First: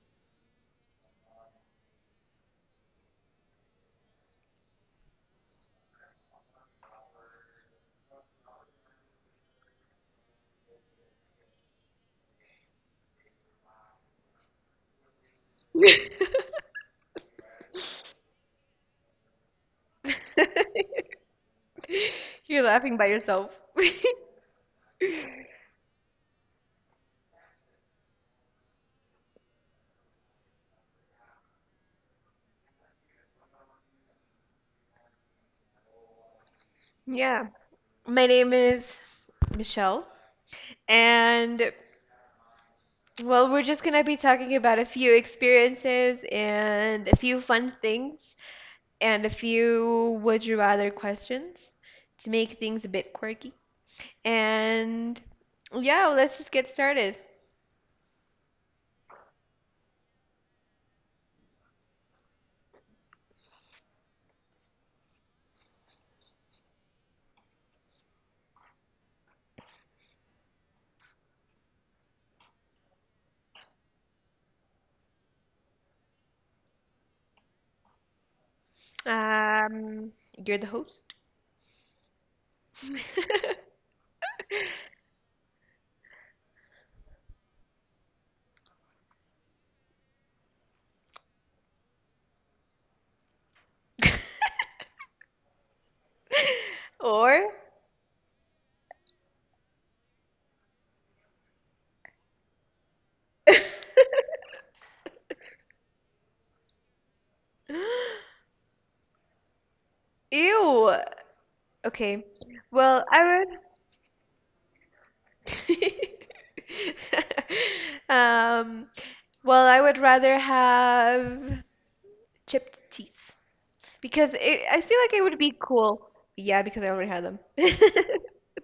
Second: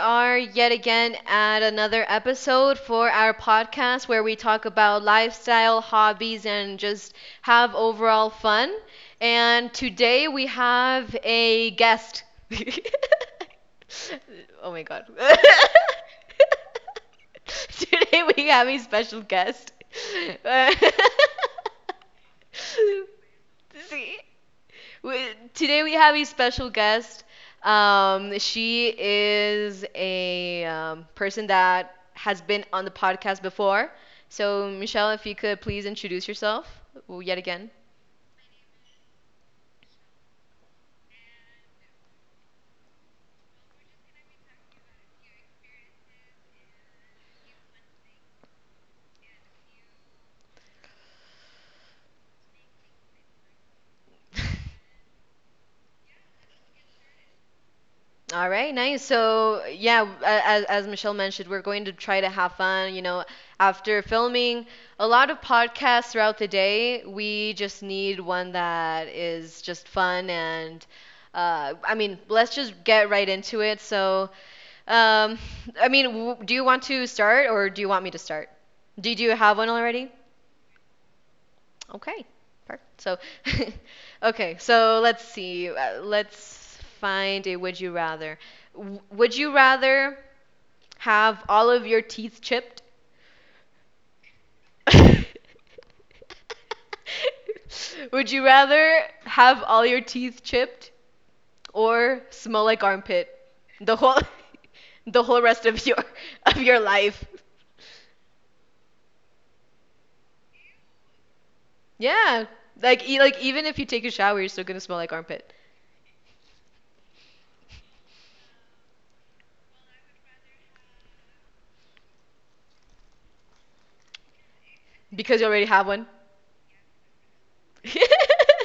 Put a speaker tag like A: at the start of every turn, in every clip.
A: are yet again at another episode for our podcast where we talk about lifestyle, hobbies, and just have overall fun. And today we have a guest. Oh my God. Today we have a special guest.
B: You're laughing by yourself.
A: See? Today we have a special guest. She is a person that has been on the podcast before. So, Michelle, if you could please introduce yourself yet
B: Yeah.
A: again.
B: My name is Michelle, and well, we're just gonna be talking about a few experiences and a few fun things and a few would you rather questions to make things a bit quirky. And yeah, let's just get started.
A: All right, nice. So, yeah, as Michelle mentioned, we're going to try to have fun. You know, after filming a lot of podcasts throughout the day, we just need one that is just fun. And I mean, let's just get right into it. So, um, I mean, w do you want to start or do you want me to start? Did you have one
B: Um,
A: already?
B: you're the host.
A: Okay, perfect. So, okay, so let's see. Let's find a would you rather. Would you rather have all of your teeth chipped?
B: Or
A: Would you rather have all your teeth chipped or smell like armpit the whole the whole rest of your life?
B: Ew. Okay.
A: Yeah.
B: Well,
A: Like e like
B: I
A: even if you take a shower, you're still gonna smell like armpit
B: would. Um, well, I would rather have chipped teeth because I feel like it would
A: because you
B: be
A: already have one.
B: cool. Yeah, because I already had them.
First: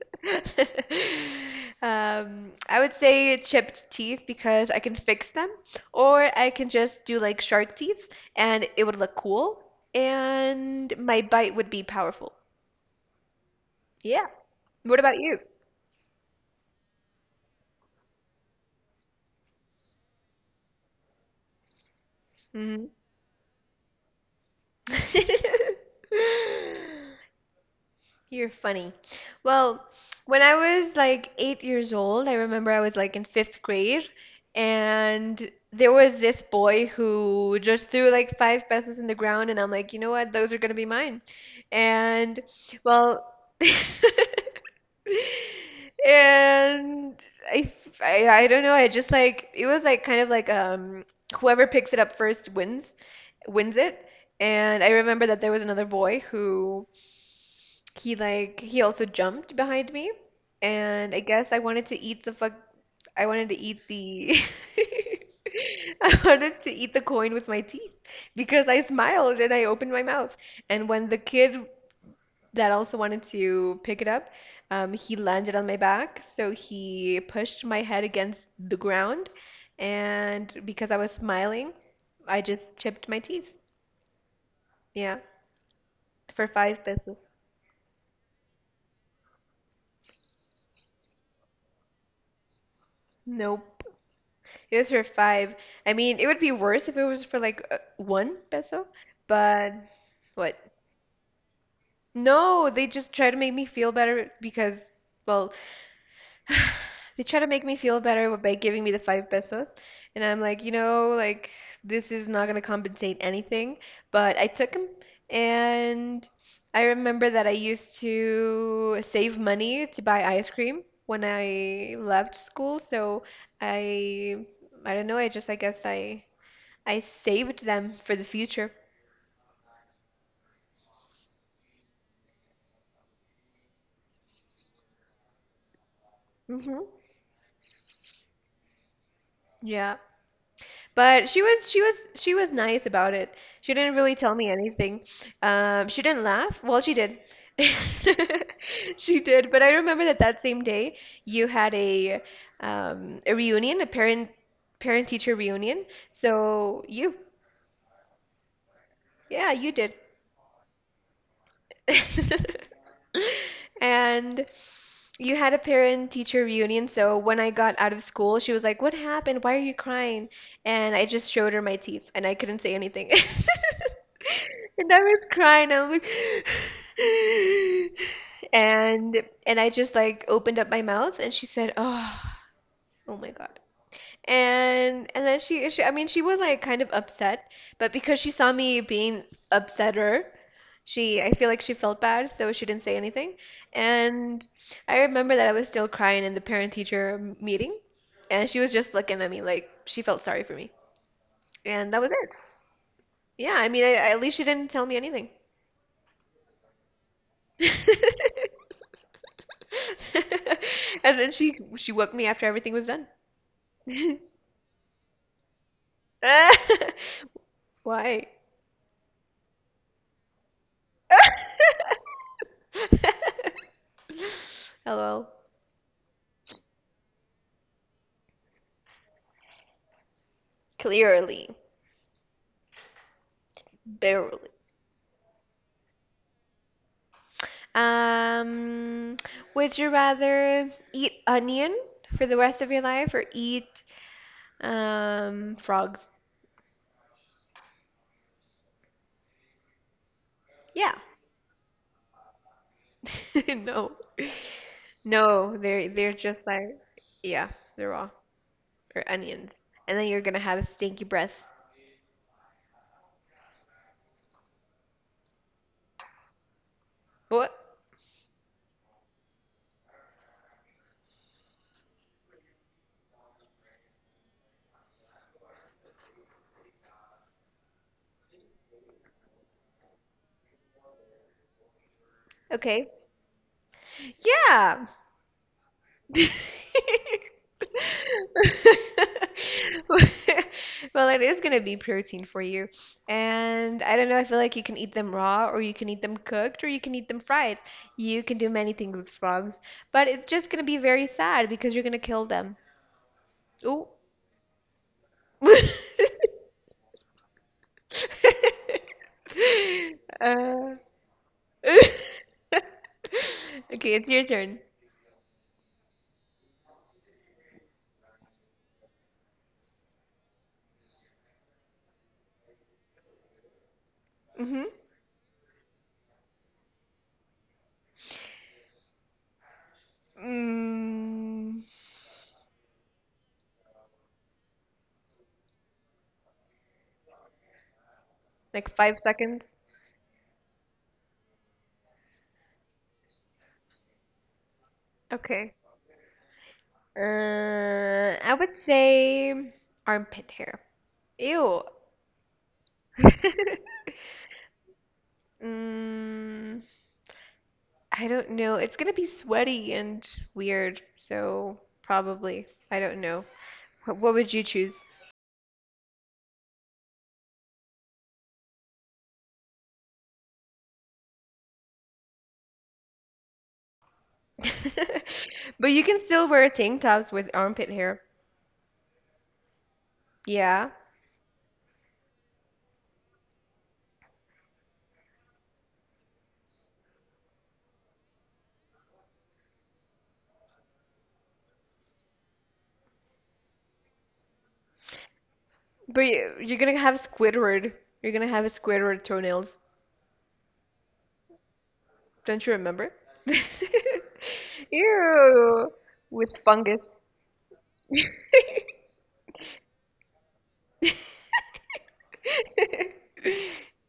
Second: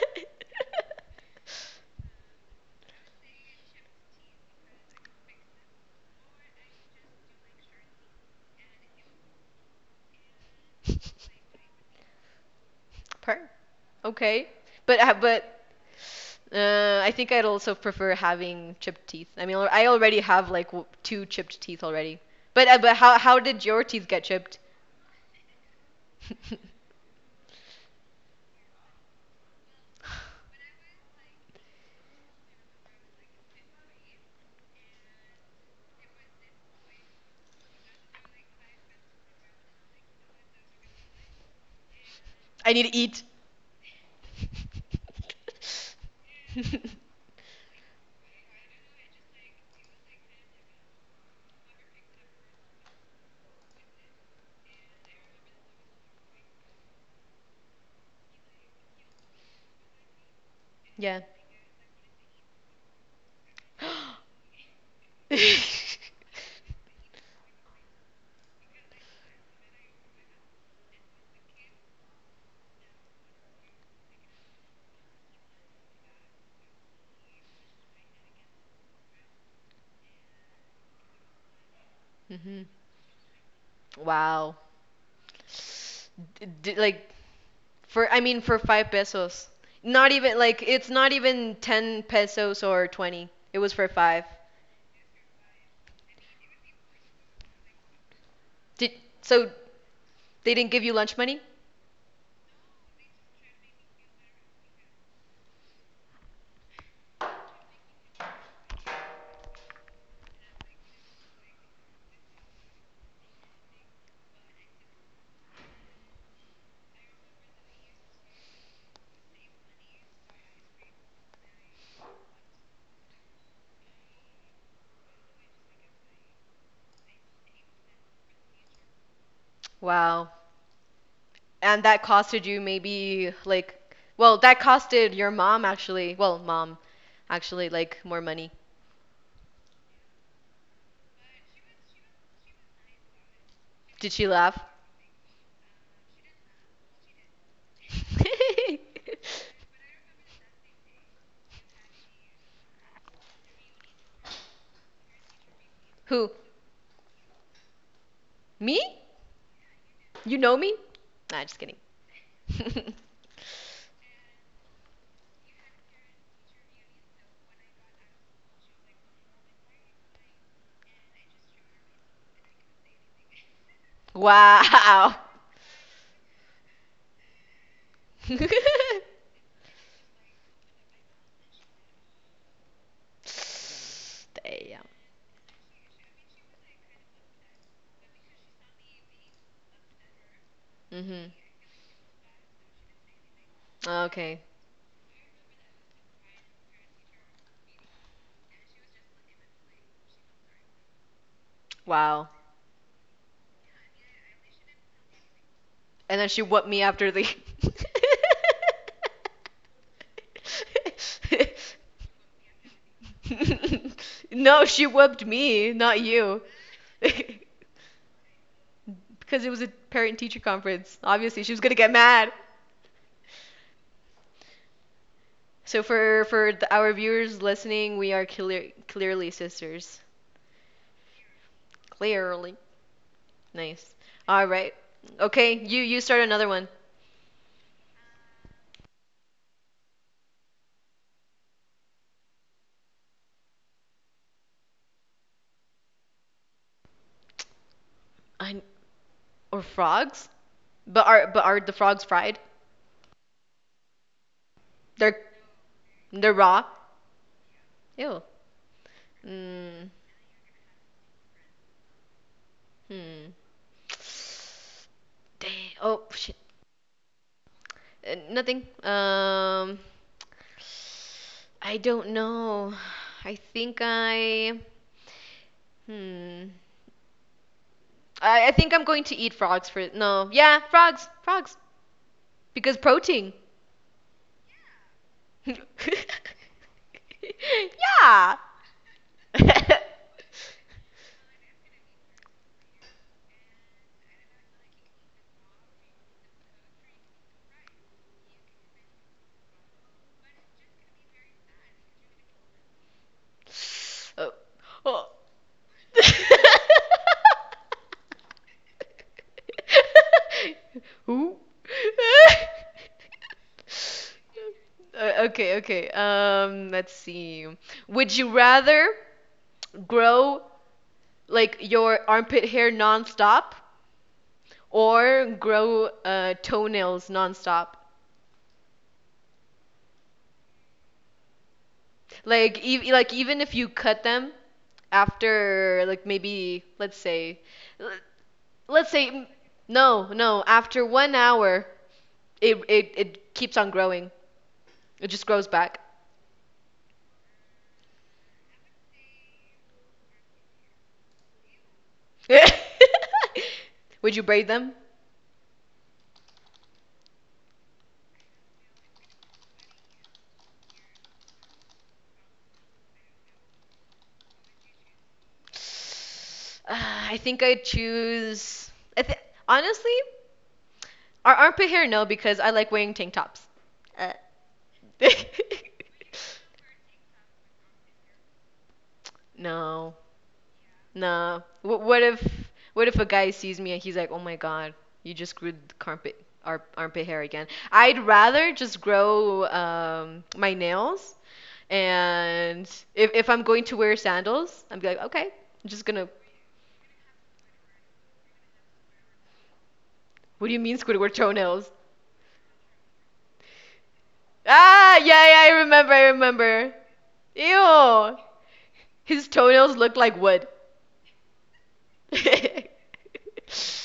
B: I would say chipped teeth because I can fix them, or I can just do like shark teeth and it would look cool, and my bite would be powerful.
A: Per.
B: Yeah.
A: Okay.
B: What about you?
A: But I think I'd also prefer having chipped teeth. I mean, I already have like w two chipped teeth already. But uh,
B: Mm-hmm.
A: but how did your teeth get chipped?
B: You're funny. Well, when I was like 8 years old, I remember I was like in 5th grade, and there was this boy who just threw like five pesos in the ground, and I'm like, what? Those are gonna be mine. And
A: I need to eat.
B: well, And I don't know. I just like it was like kind of like whoever picks it up first wins, wins it. And I remember that there was another boy who he also jumped behind me, and I
A: Yeah.
B: guess I wanted to eat the fuck. I wanted to eat the. I wanted to eat the coin with my teeth because I smiled and I opened my mouth. And when the kid that also wanted to pick it up, he landed on my back. So he pushed my head against the ground. And because I was smiling, I
A: hmm
B: just chipped my teeth.
A: Wow.
B: Yeah, for
A: D- d-
B: five
A: like
B: pesos.
A: for I mean, for 5 pesos. Not even like it's not even 10 pesos or 20. It was
B: Nope.
A: for 5.
B: It was for five. I mean, it would be worse if it was for like one peso,
A: Did so
B: but
A: they
B: what?
A: didn't give you lunch money?
B: No, they just try to make me feel better because, well, they try to make me feel better by giving me the five pesos, and I'm like, this is not gonna compensate anything, but I took them, and I remember that I used to save money to buy ice cream when I left school, so I, I don't know, I just, I guess I saved them for the future.
A: Wow. And that costed you maybe like well, that costed your mom actually. Well, mom
B: Hmm.
A: actually like more money.
B: Yeah. But she was nice about it. She didn't
A: Did
B: really
A: she
B: tell me
A: laugh?
B: anything. She didn't laugh. Well, she did. She did. But I remember that that same day you had a reunion, a parent teacher reunion.
A: Who?
B: So you,
A: Me?
B: yeah, you did.
A: You know me? Nah, just kidding.
B: And you had a parent-teacher reunion, so when I got out of school, she was like, "What happened? Why are you crying?" And I just showed her my teeth, and I couldn't say anything. And I
A: Wow.
B: was crying. I'm like,
A: Damn.
B: and I just like opened up my mouth, and she said, "Oh, oh my God." And then I mean, she was like kind of upset, but because she saw me being upsetter, she, I
A: Mhm.
B: feel like she felt bad, so she didn't say anything.
A: Okay.
B: And I remember that I was still crying in the parent teacher meeting, and she was just looking at me like she felt sorry for me. And that was
A: Wow.
B: it. Yeah, I mean, I, at least she didn't tell me anything.
A: And then she whooped me after the.
B: And then she whooped me after everything was done.
A: No, she whooped me, not you. Because
B: Why?
A: it was a parent-teacher conference. Obviously, she was gonna get mad.
B: LOL.
A: So our viewers listening, clearly sisters.
B: Clearly,
A: Clearly. Nice.
B: barely.
A: All right. Okay, you start another one.
B: Um, would you rather eat onion for the rest of your life or eat frogs?
A: I Or frogs?
B: Yeah.
A: But are the frogs fried?
B: No.
A: They're
B: No, they're
A: they're
B: just
A: raw.
B: like yeah, they're raw
A: Ew.
B: or onions.
A: Mm,
B: And then you're gonna have a stinky breath.
A: hmm. Dang. Oh shit.
B: What?
A: Nothing. I don't know. I think I. Hmm. I think I'm going to eat frogs for no. Yeah, frogs, frogs, because
B: Okay.
A: protein.
B: Yeah.
A: Yeah.
B: Well, it is going to be protein for you. And I don't know, I feel like you can eat them raw, or you can eat them cooked, or you can eat them fried. You can do many things with frogs, but it's just going to be very sad because you're going to kill them. Ooh.
A: Oh. Oh.
B: Uh,
A: Ooh.
B: okay, it's your turn.
A: Okay, okay. Let's see. Would you rather grow like your armpit hair nonstop
B: Mm-hmm.
A: or grow toenails nonstop?
B: Mm,
A: Like ev like even if you cut them after like maybe let's say l-
B: like
A: let's
B: five
A: say mm,
B: seconds.
A: no, no, after 1 hour it keeps on growing. It just grows
B: Okay.
A: back.
B: I would say armpit hair. Ew.
A: Would you braid them?
B: Mm, I don't know. It's gonna be sweaty and weird, so probably. I don't know. What would you choose?
A: Ah, I think I'd choose I th honestly, our armpit hair no because I like wearing tank tops. Uh.
B: But you can still wear tank tops with armpit hair.
A: No.
B: Yeah.
A: Nah. What if a guy sees me and he's like, "Oh my God, you just grew the carpet ar armpit hair again." I'd rather just grow my nails and if I'm going to wear sandals, I'm like, "Okay, I'm just
B: But
A: gonna
B: you're gonna have Squidward. You're gonna have a Squidward toenails.
A: What do you mean Squidward toenails?"
B: Don't you remember?
A: Yeah, yeah,
B: Ew.
A: I
B: With
A: remember.
B: fungus.
A: Ew. His toenails look like wood.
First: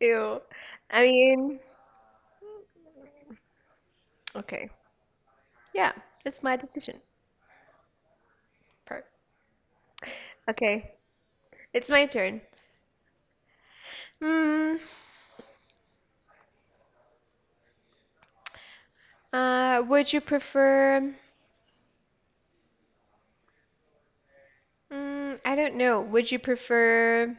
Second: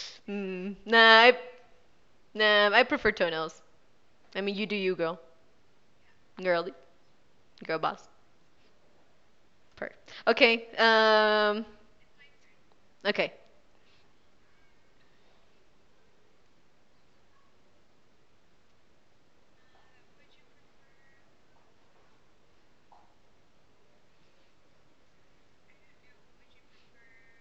B: Ew.
A: Mm,
B: I
A: nah, I,
B: mean,
A: nah, I prefer toenails. I mean, you
B: okay.
A: do you, girl.
B: Yeah, it's my
A: Girly.
B: decision
A: Girl boss.
B: part.
A: Per. Okay.
B: Okay, it's my turn.
A: Okay.
B: Hmm. Would you prefer? Mm, I don't know. Would you prefer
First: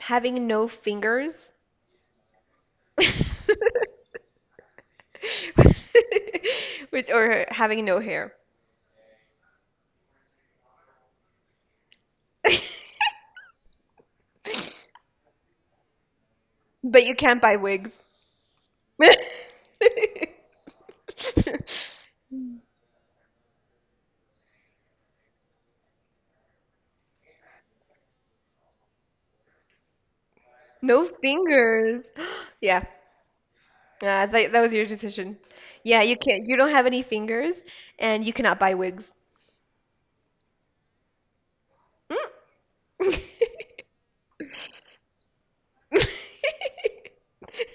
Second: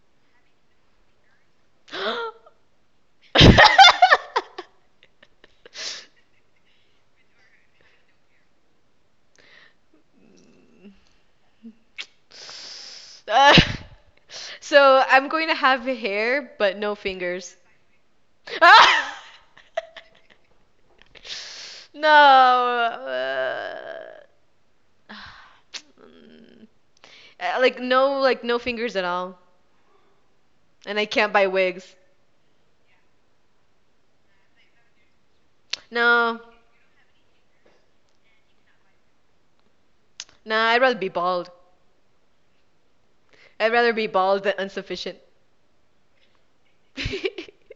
B: having no fingers? Which, or having no hair?
A: Uh, so I'm going to have hair, but no
B: But you can't
A: fingers.
B: buy wigs.
A: Ah! No. Mm. Like no fingers at all, and I
B: No
A: can't buy wigs.
B: fingers. Yeah, that was your decision. Yeah, you
A: No.
B: can't. You don't have any fingers, and you cannot buy wigs.
A: Nah, I'd rather be bald.
B: Mm.
A: I'd rather be bald than insufficient.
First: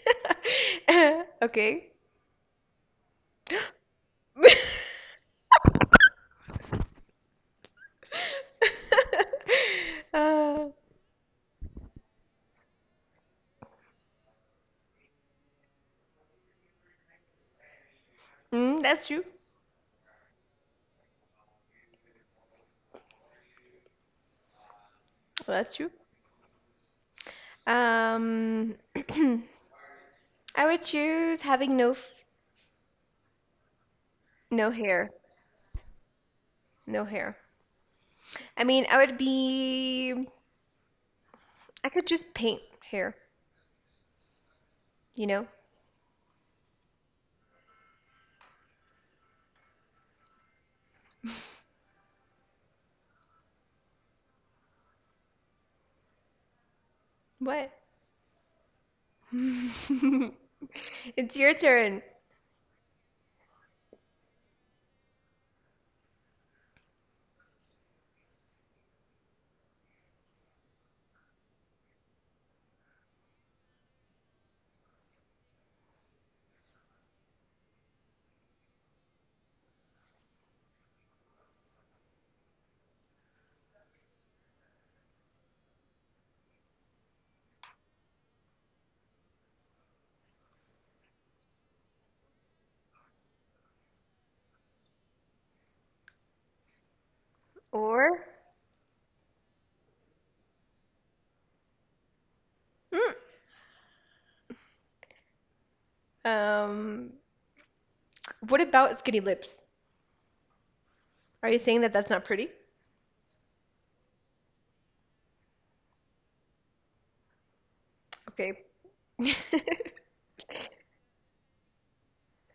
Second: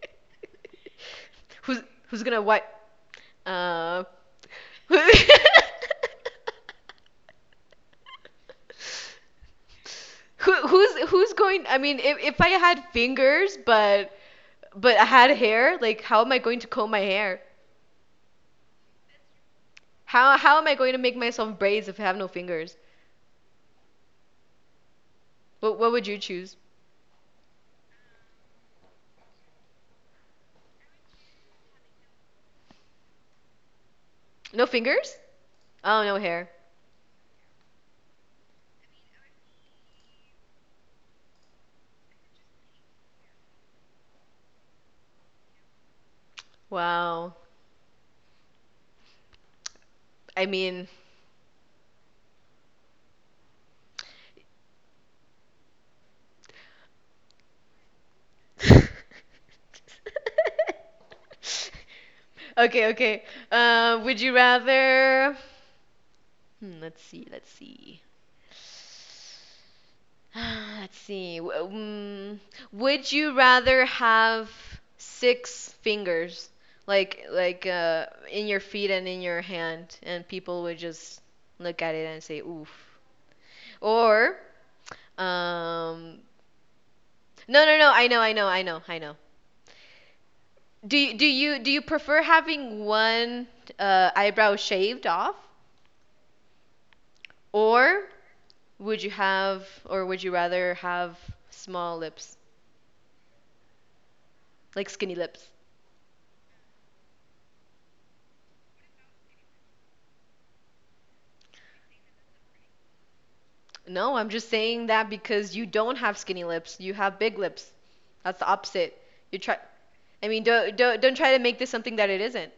A: Who's
B: Okay.
A: who's gonna wipe? Uh, who- who
B: Uh,
A: who's who's going? I mean, if I had fingers, but I had hair, like how am I going to comb my hair?
B: mm, that's true.
A: How am I going to make myself braids if I have no fingers?
B: Well, that's true.
A: What would you choose?
B: Um, I would choose having
A: No
B: no hair.
A: fingers? Oh, no hair.
B: No hair. I mean, I would be, I could just paint hair, you know?
A: Wow. I mean,
B: What? It's your turn.
A: Okay, okay. Would you rather? Hmm, let's see. Let's see. Would you rather have six fingers, like in your feet and in your hand, and people would just look at it and say, "Oof," or um, no, no, no. I know, I know, I know, I know. Do you do you prefer having one eyebrow shaved off, or
B: Or,
A: would you have, or would you rather have small lips,
B: mm,
A: like skinny lips?
B: um, what about skinny lips? Are you saying that that's not pretty?
A: No, I'm just saying that because you don't have skinny lips. You have big lips. That's the
B: Okay.
A: opposite. You try. I mean, don't try to make this something that it isn't.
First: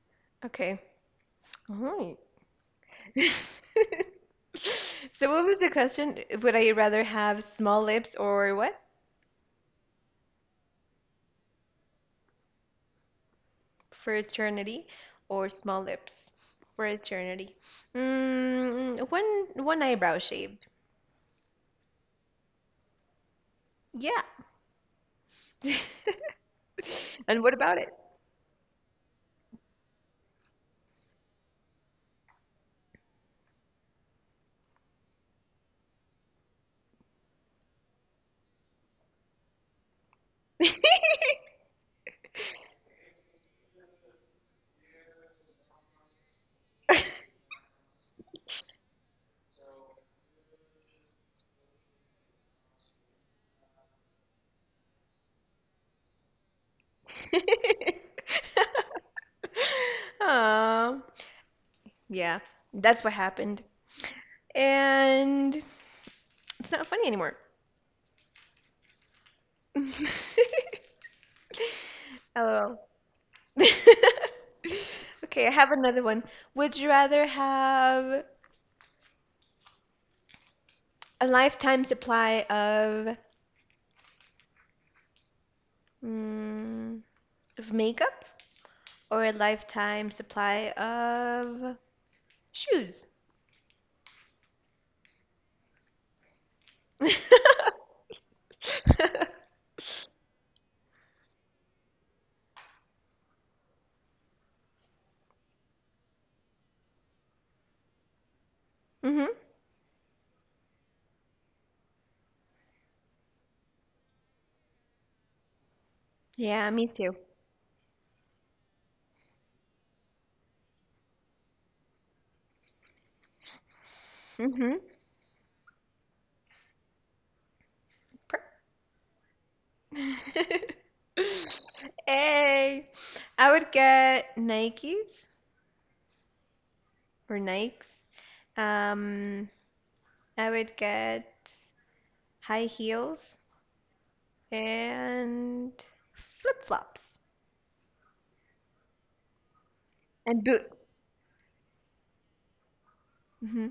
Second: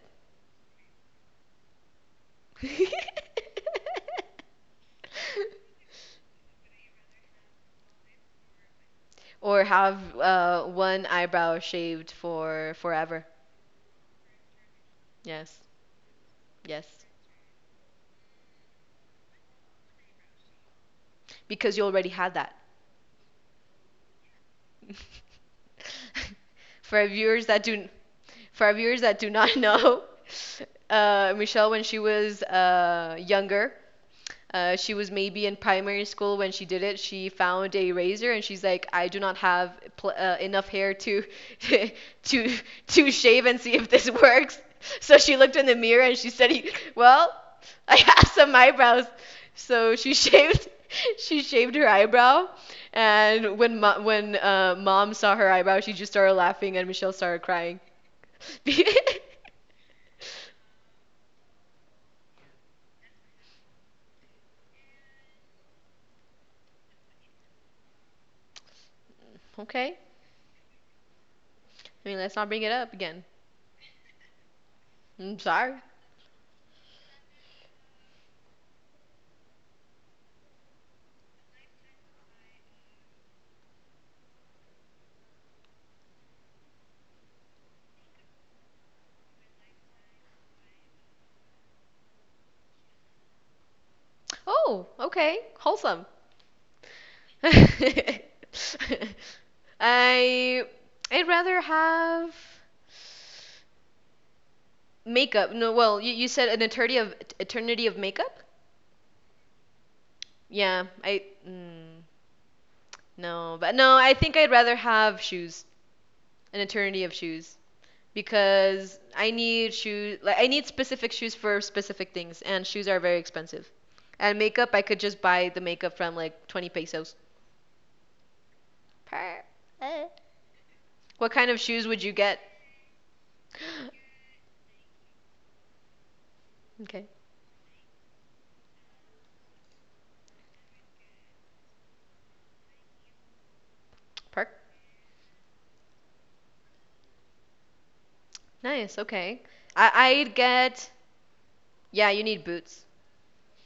B: Okay. All right. So what was the question? Would I rather have small lips or what?
A: Or have one eyebrow shaved for forever.
B: Fraternity or
A: Yes.
B: small lips,
A: Yes.
B: fraternity, one eyebrow shaved,
A: Because you already had that.
B: yeah.
A: for our
B: And
A: viewers
B: what
A: that
B: about it?
A: do, for our viewers that do not know, Michelle, when she was younger, she was maybe in primary school when she did it. She found a razor and she's like, I do not have enough hair to to to shave and see if this works. So she looked in the mirror and she said, well, I have some eyebrows. So she shaved she shaved her eyebrow, and when mom saw her eyebrow, she just started laughing and Michelle started crying.
B: Aw, yeah, that's what happened, and it's not funny anymore.
A: Okay, I mean let's not bring it
B: LOL.
A: up again. I'm
B: Okay, I have
A: sorry.
B: another one. Would you rather have a lifetime supply of mm, of makeup or a lifetime supply of shoes.
A: Oh, okay. Wholesome. I I'd rather have makeup. No, well, you said an eternity of makeup?
B: Hmm.
A: Yeah, I mm, no, but No, I think I'd rather have shoes, an
B: Yeah, me
A: eternity of
B: too.
A: shoes, because I need shoes, like I need specific shoes for specific things, and shoes are very expensive. And makeup,
B: Hmm.
A: I could just buy the makeup from like 20 pesos. What kind of shoes would you get?
B: Hey, I would get Nikes
A: Okay.
B: or Nikes. Um, I would get high heels
A: Park.
B: and flip flops
A: Nice. Okay. I I'd
B: and boots.
A: get yeah, you need boots.
B: Hmm.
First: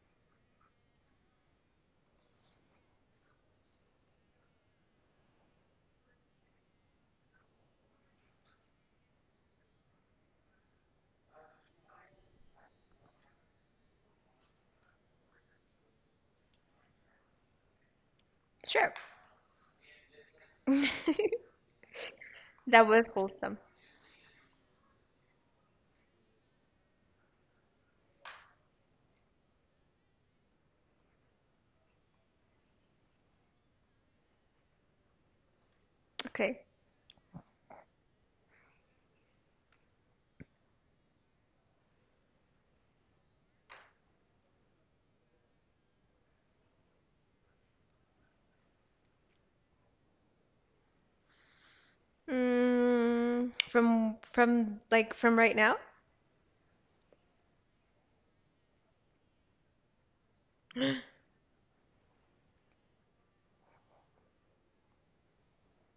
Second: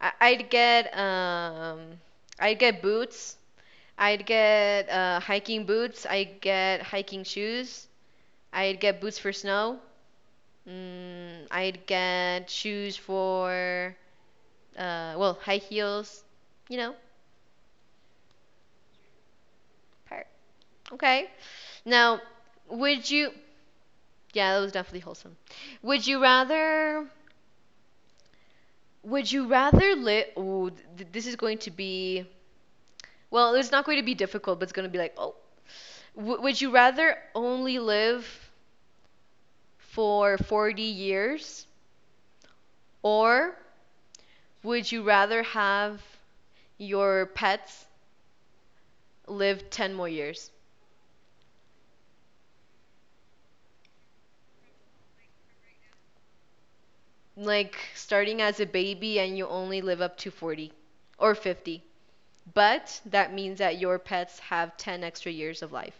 A: I I'd get um I'd get boots. I'd get hiking boots. I'd get hiking shoes. I'd get boots for snow. Mm, I'd get shoes for well, high heels, you know.
B: Sure.
A: Okay. Now,
B: That
A: would
B: was
A: you
B: wholesome.
A: Yeah, that was definitely wholesome. Would you rather Would you rather live? Ooh, this is going to be. Well, it's not going to be difficult, but it's going to be like, oh. Would
B: Okay.
A: you rather only live for 40 years, or would you rather have your pets live 10 more years?
B: Mm, from from right now?
A: Like starting as a baby and you only live up to 40 or 50. But that means that your pets have 10 extra years of life.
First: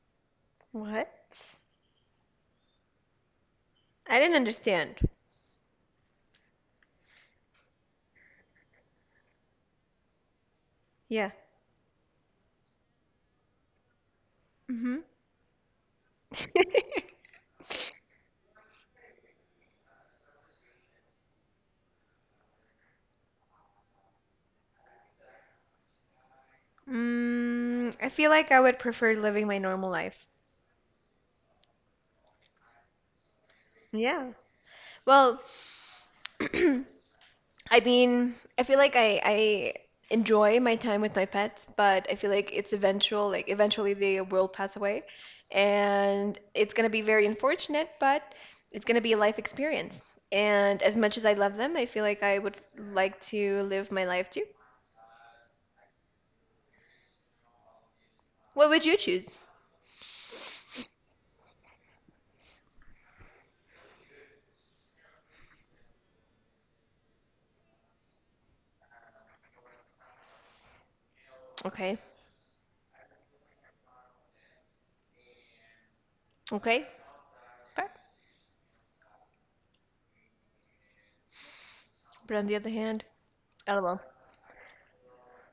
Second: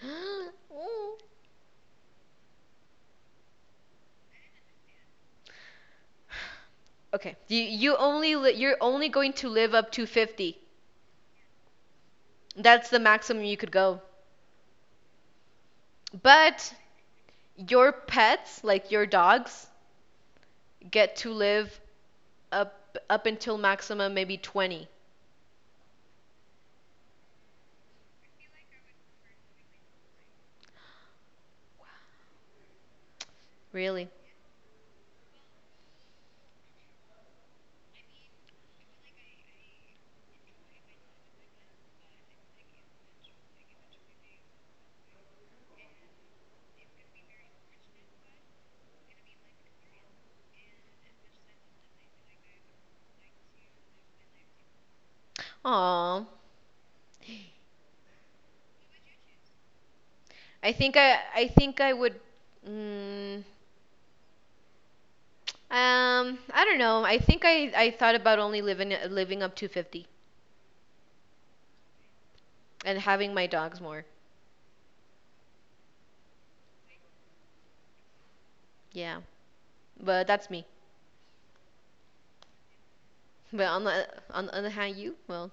B: What? I didn't understand.
A: Okay. You're only going to live up to 50.
B: Yeah.
A: That's the maximum you could go.
B: Hmm.
A: But your pets, like your dogs, get to live up until maximum maybe 20,
B: Mm, I feel like I would prefer living my normal life.
A: really.
B: Yeah. Well, I mean, I feel like I enjoy my time with my pets, but I feel like it's eventual, like eventually they will pass away, and it's gonna be very unfortunate, but it's gonna be a life experience. And as much as I love them, I feel like I would like to live my life too.
A: Aw.
B: What would you choose?
A: I think I would mm, I don't know. I think I thought about only living up to 50
B: Okay,
A: and having my dogs more.
B: okay, fair.
A: Yeah. But that's me.
B: But on the other hand,
A: But on
B: lol.
A: the other hand, you, well,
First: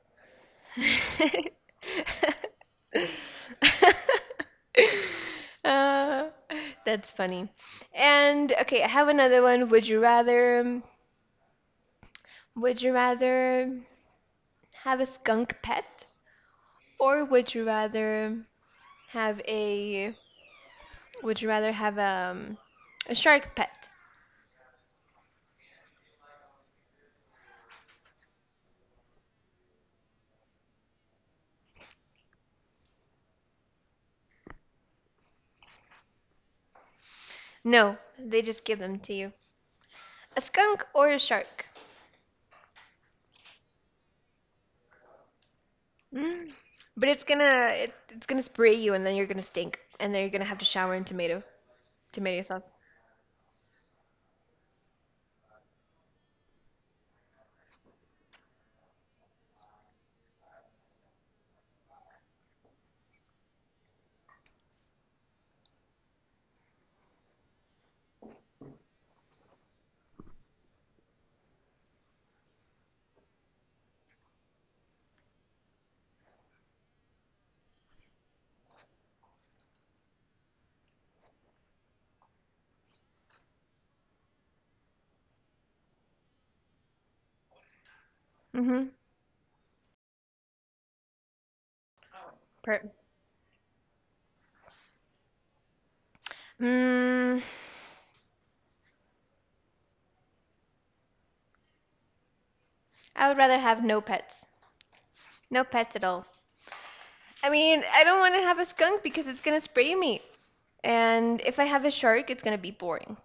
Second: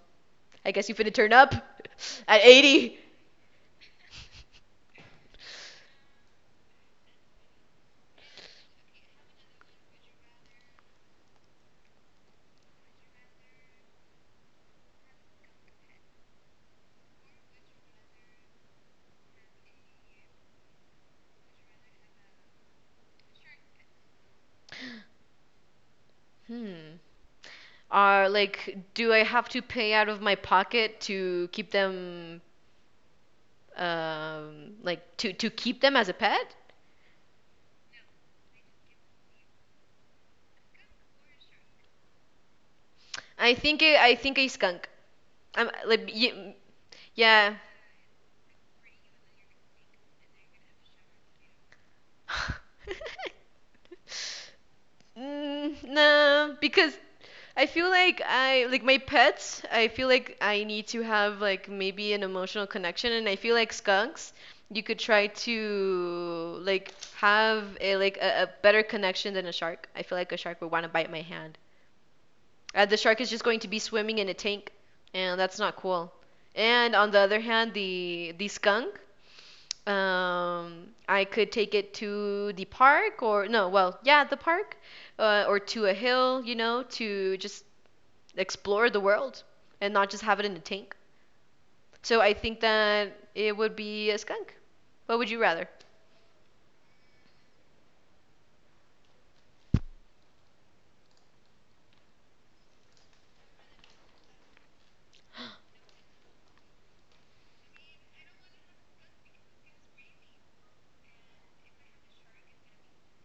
A: I guess you finna turn up at 80.
B: Uh, that's funny. And okay, I have another one. Would you rather have a skunk pet or have a, would you rather have a shark pet?
A: Hmm. Are like, do I have to pay out of my pocket to keep them, like to keep them as a pet?
B: No, they just give them to you. A skunk or a shark?
A: I think a skunk. I'm like, y
B: Mm. But
A: yeah.
B: it's gonna spray you and then you're gonna stink and then you're gonna have to shower in tomato sauce.
A: Mm, nah, because I feel like I like my pets. I feel like I need to have like maybe an emotional connection, and I feel like skunks. You could try to like have a a better connection than a shark. I feel like a shark would want to bite my hand. The shark is just going to be swimming in a tank, and that's not cool. And on the other hand, the skunk I could take it to the park or no, well, yeah, the park, or to a hill, you know, to just explore
B: Mm-hmm.
A: the world and not just have it in a tank. So I think
B: Per-
A: that it would be a skunk. What would you rather?
B: mm, I would rather have no pets. No pets at all. I mean, I don't want to have a skunk because it's gonna spray me. And if I have a shark, it's gonna be boring.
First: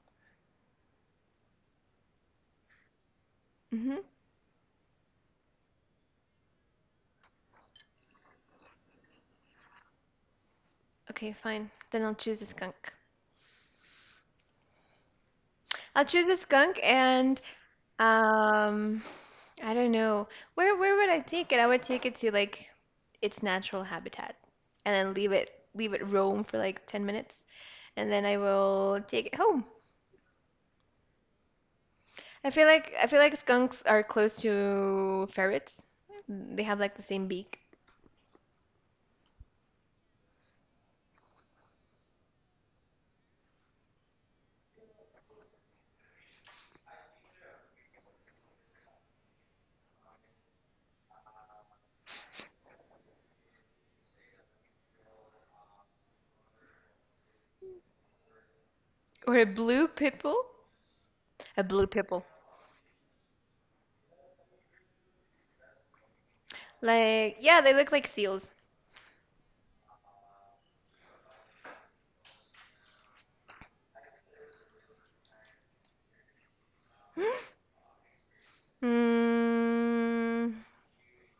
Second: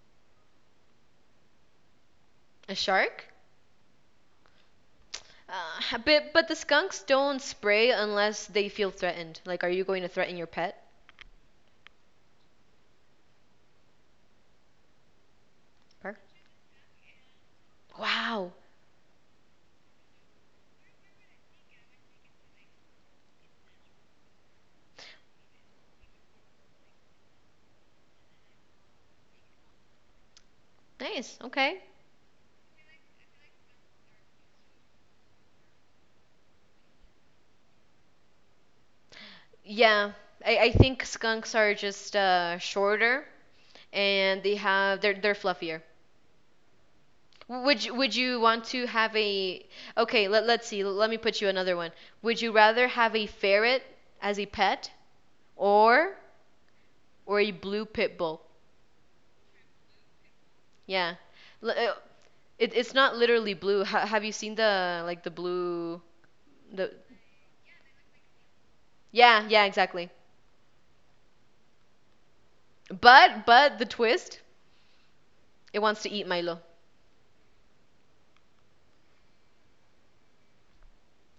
A: A shark?
B: Mm-hmm.
A: But the skunks don't spray unless they feel threatened. Like, are you going to threaten your pet?
B: Okay, fine. Then I'll choose a skunk. I'll
A: Or-
B: choose a skunk and
A: Wow,
B: um I don't know. Where would I take it? I would take it to like its natural habitat and then leave it roam for like 10 minutes and then I will take it home.
A: nice. Okay.
B: I feel like skunks are close to ferrets. They have like the same beak.
A: Yeah, I think skunks are just shorter and they're fluffier. Would you want to have a okay, let's see. Let me put you another one. Would you rather have a ferret as a pet or or a blue pit bull?
B: Or a blue pit bull?
A: Yeah.
B: A
A: L-
B: blue
A: uh,
B: pit bull.
A: It, it's not literally blue. Ha have you seen the like the blue the
B: Like yeah, they look like seals.
A: Yeah, yeah, exactly. But the twist, it wants to eat Milo,
B: Mm,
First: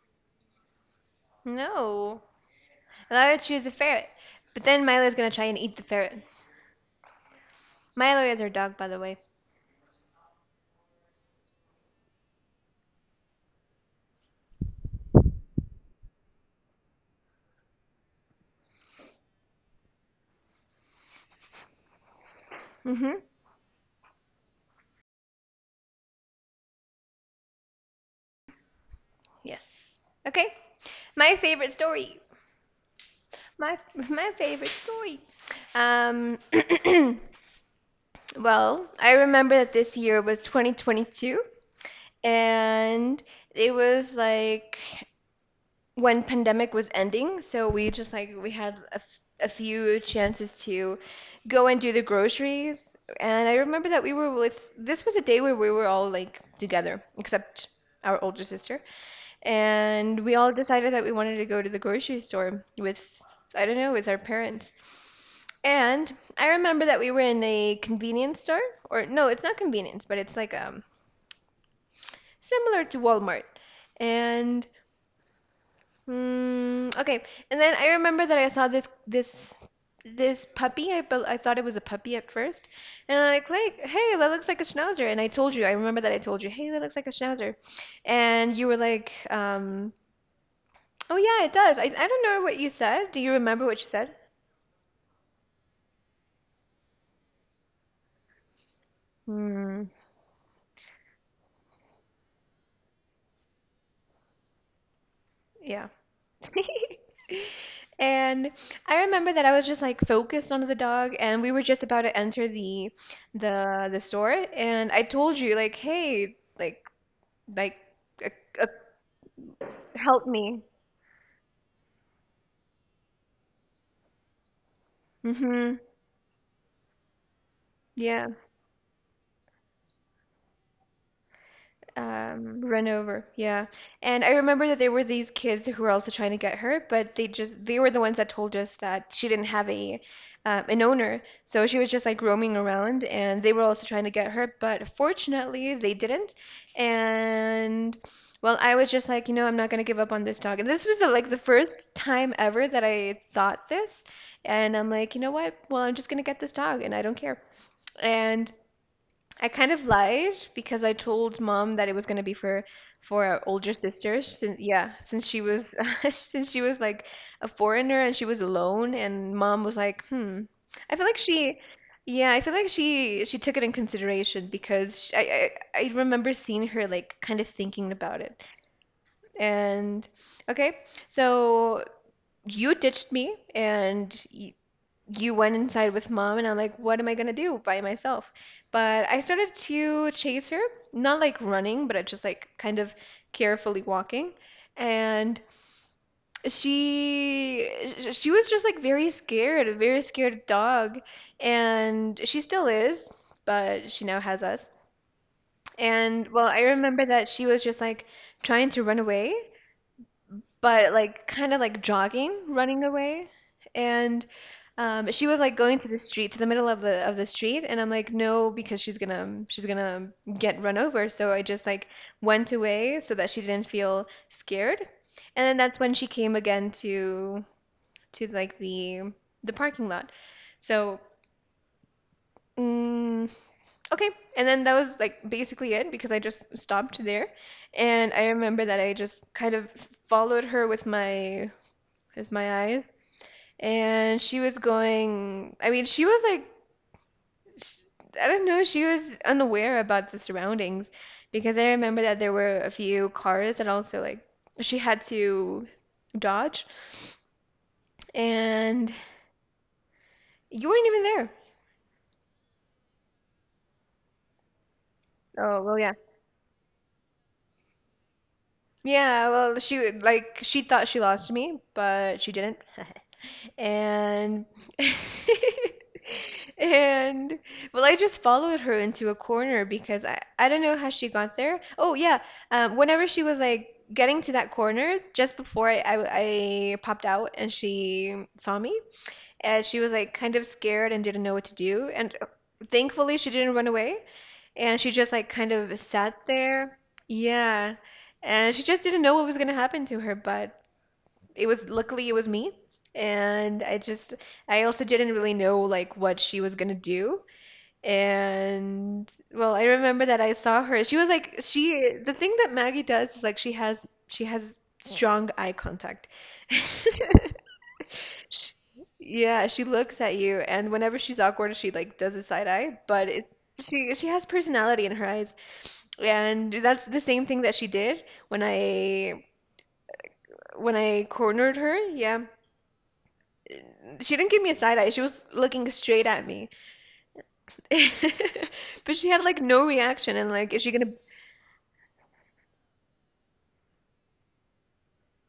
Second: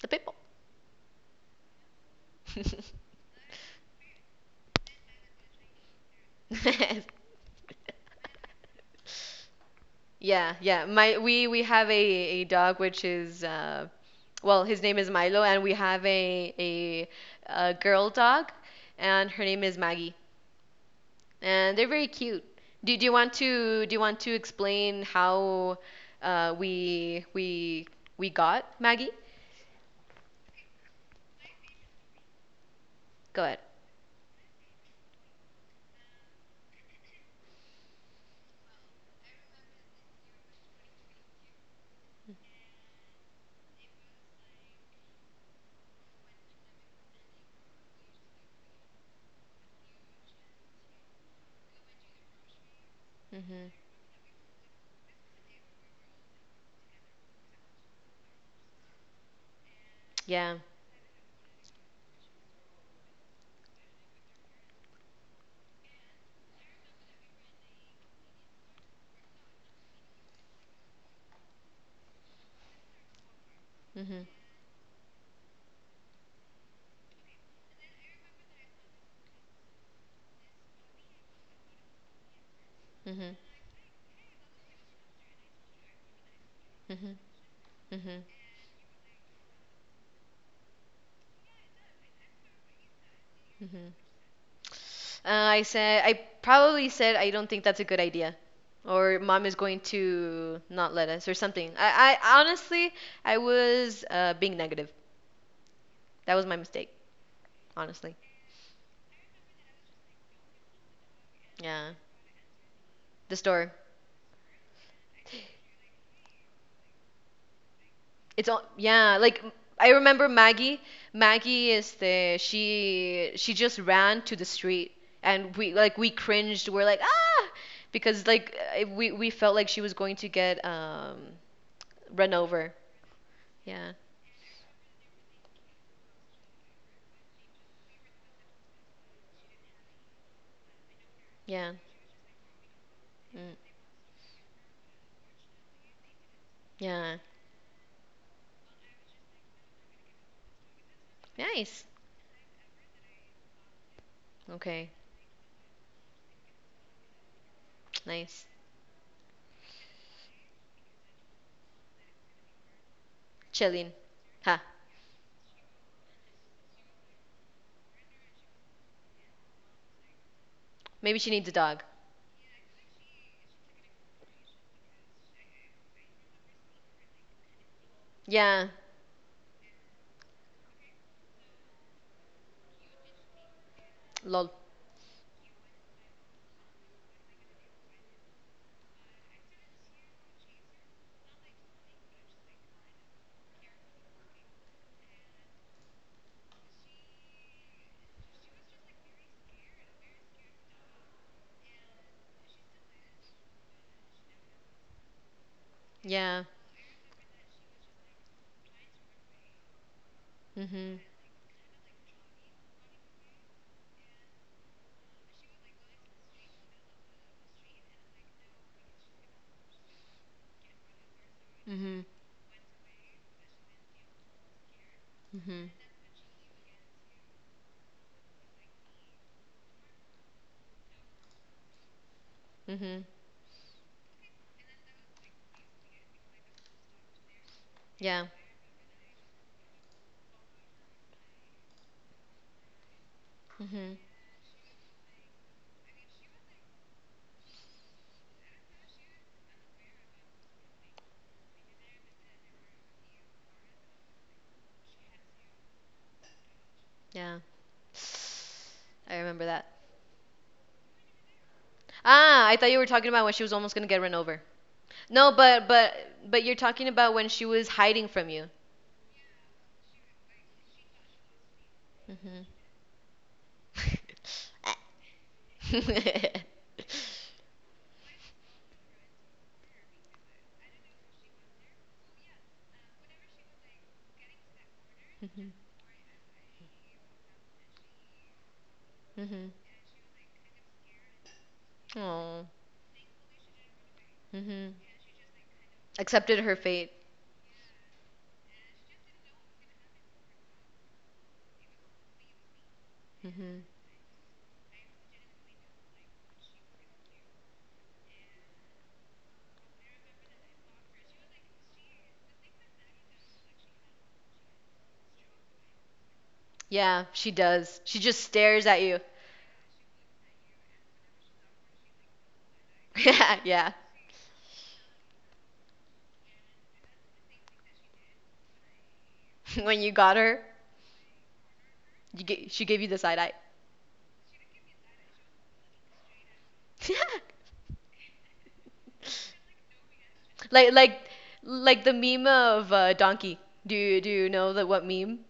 A: the pit bull.
B: no. And I would choose a ferret. But then Milo's gonna try and eat the ferret. Milo is our dog, by the way.
A: Yeah, yeah. My we have a dog which is his name is Milo, and we have a girl dog, and her name is Maggie. And they're very cute. Do, do you
B: Mm-hmm.
A: want to do you want to explain how uh we we we got Maggie?
B: Yes. Okay. My favorite story.
A: Go ahead.
B: My my favorite story. Um, well, I remember that this year was 2022, and it was like when pandemic was ending, so we just like we had a few chances to go and do the groceries. And I
A: Mhm.
B: remember that we were with this was a day where we were all like together, except our older sister, and we all
A: Yeah.
B: decided that we wanted to go to the grocery store with I don't know, with our parents. And I remember that we were in a convenience store, or no, it's not convenience, but it's like similar to Walmart.
A: Mhm.
B: And mm, okay. And then I remember that I saw this puppy. I thought it was a puppy at first, and I'm
A: Mhm.
B: like, hey, that looks like a schnauzer. And I told you, I remember that I told you, hey, that looks like a
A: Mhm.
B: schnauzer,
A: Mhm.
B: and you were like, oh yeah, it does. I don't know what you said. Do you remember what you
A: Mhm.
B: said?
A: I probably said I don't think that's a good idea, or mom is going
B: Hmm.
A: to not let us or something. I honestly I was being negative.
B: Yeah.
A: That was my mistake, honestly.
B: And I remember that I was just like focused on the dog, and we were just
A: Yeah,
B: about to enter the
A: the store.
B: the the store, and I told you like, hey, like uh,
A: It's all
B: uh,
A: yeah. Like I
B: help
A: remember
B: me.
A: Maggie. Maggie is the she just ran to the street, and we
B: Hmm.
A: like we cringed. We're like ah, because
B: Yeah,
A: like we felt like she was going to get run over.
B: run over. Yeah,
A: Yeah,
B: and I remember that there were these kids who were also trying to get her, but they were the ones that told us that she didn't have a an owner, so
A: yeah.
B: she was just like roaming around, and they
A: Mm.
B: were also trying to get her, but fortunately they didn't,
A: Yeah.
B: and. Well, I was just like, I'm not gonna give up on this dog. And this was the
A: Nice.
B: first time ever that I thought this. And
A: Okay.
B: I'm like, you know what? Well, I'm just gonna get this dog and I don't care.
A: Nice.
B: And I kind of lied because I told mom that it was gonna be for our older
A: Chilling.
B: sister since
A: Ha.
B: yeah, since she was since she was like a foreigner and she was alone and mom was like, "Hmm." I feel like
A: Maybe she needs a dog.
B: I feel like she took it in consideration because sh I remember seeing her like kind of thinking about it.
A: Yeah.
B: And okay, so you ditched me and
A: Lol.
B: y you went inside with mom and I'm like, what am I gonna do by myself? But I started to chase her, not like running, but I just like kind of carefully walking. And she she was just like very scared, a very scared dog. And she still is, but she now has us. And
A: Yeah.
B: well, I remember that she was just like trying to run away but
A: Mm-hmm.
B: like kind of like jogging, running away. And she was like going to the street, to the middle of the street, and I'm like, no, because she's gonna get run over. So I just like
A: Mm-hmm.
B: went away so that she didn't feel scared. And then
A: Mm-hmm.
B: that's when she came again to like the parking lot. So
A: Mm-hmm.
B: mm, okay, and then that was like basically it because I just stopped there, and
A: Yeah.
B: I remember that I just kind of followed her with my eyes
A: Mm-hmm.
B: and she was going, I mean, she was like, sh I don't know, she was unaware about the surroundings because I remember that there were a few cars that also like she had to dodge,
A: Yeah.
B: and
A: I remember that.
B: you weren't even there.
A: Ah, I thought you were talking about when she was almost gonna get run over. No,
B: Oh,
A: but
B: well, yeah.
A: but but you're talking about when she was hiding from you.
B: Yeah, well, she would like she thought she lost me, but she
A: Mm-hmm.
B: didn't. And and well, I just followed her into a corner because I don't know how she got there. Oh yeah, whenever she was like getting to that corner, just
A: Mm-hmm.
B: before I popped out and she saw me,
A: Mm-hmm.
B: and she was like kind of scared and didn't know what to do. And
A: Oh.
B: thankfully, she didn't run away,
A: Mm-hmm.
B: and she just like kind of sat
A: Accepted her
B: there.
A: fate.
B: Yeah, and she just didn't know what was gonna happen to her, but it was luckily it was me
A: Mm-hmm.
B: and I just I also didn't really know like what she was gonna do. And well, I remember that I saw her. She was like she the thing that Maggie does is like she has strong eye contact.
A: Yeah, she does. She just
B: She,
A: stares at you.
B: yeah, she looks at you and whenever she's awkward she like does a side eye, but it
A: Yeah, yeah.
B: she has personality in her eyes. And that's the same thing that she did
A: When you got her,
B: when I cornered her. Yeah.
A: you ga she gave you the side eye.
B: She didn't give me a side eye. She was looking straight at me. But she had like no reaction and like is
A: Like
B: she gonna
A: like like the meme of Donkey. Do you know the what meme?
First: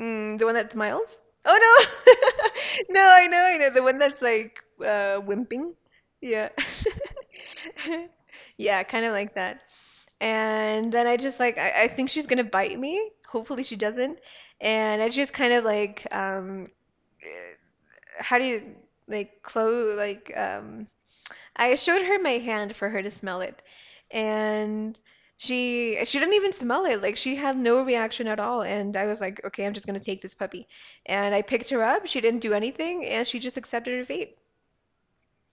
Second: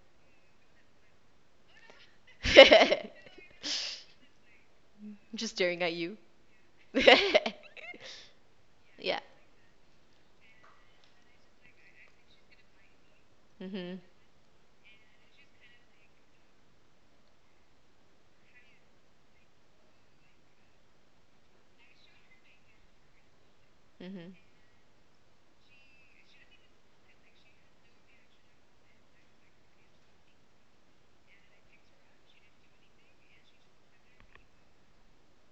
B: the one that smiles? Oh no. No, I know, I know. The one that's like
A: Just
B: wimping.
A: staring at you.
B: Yeah. Yeah, kind of
A: Yeah.
B: like that. And then I just like I think she's gonna bite me. Hopefully she
A: Mhm.
B: doesn't. And I just kind of like eh, how do you like close I showed her my hand for her to smell it,
A: Mhm.
B: and she didn't even smell it. Like she had no reaction at all, and I was like, okay, I'm just gonna take this puppy. And I picked her up. She didn't do anything, and she just accepted her fate,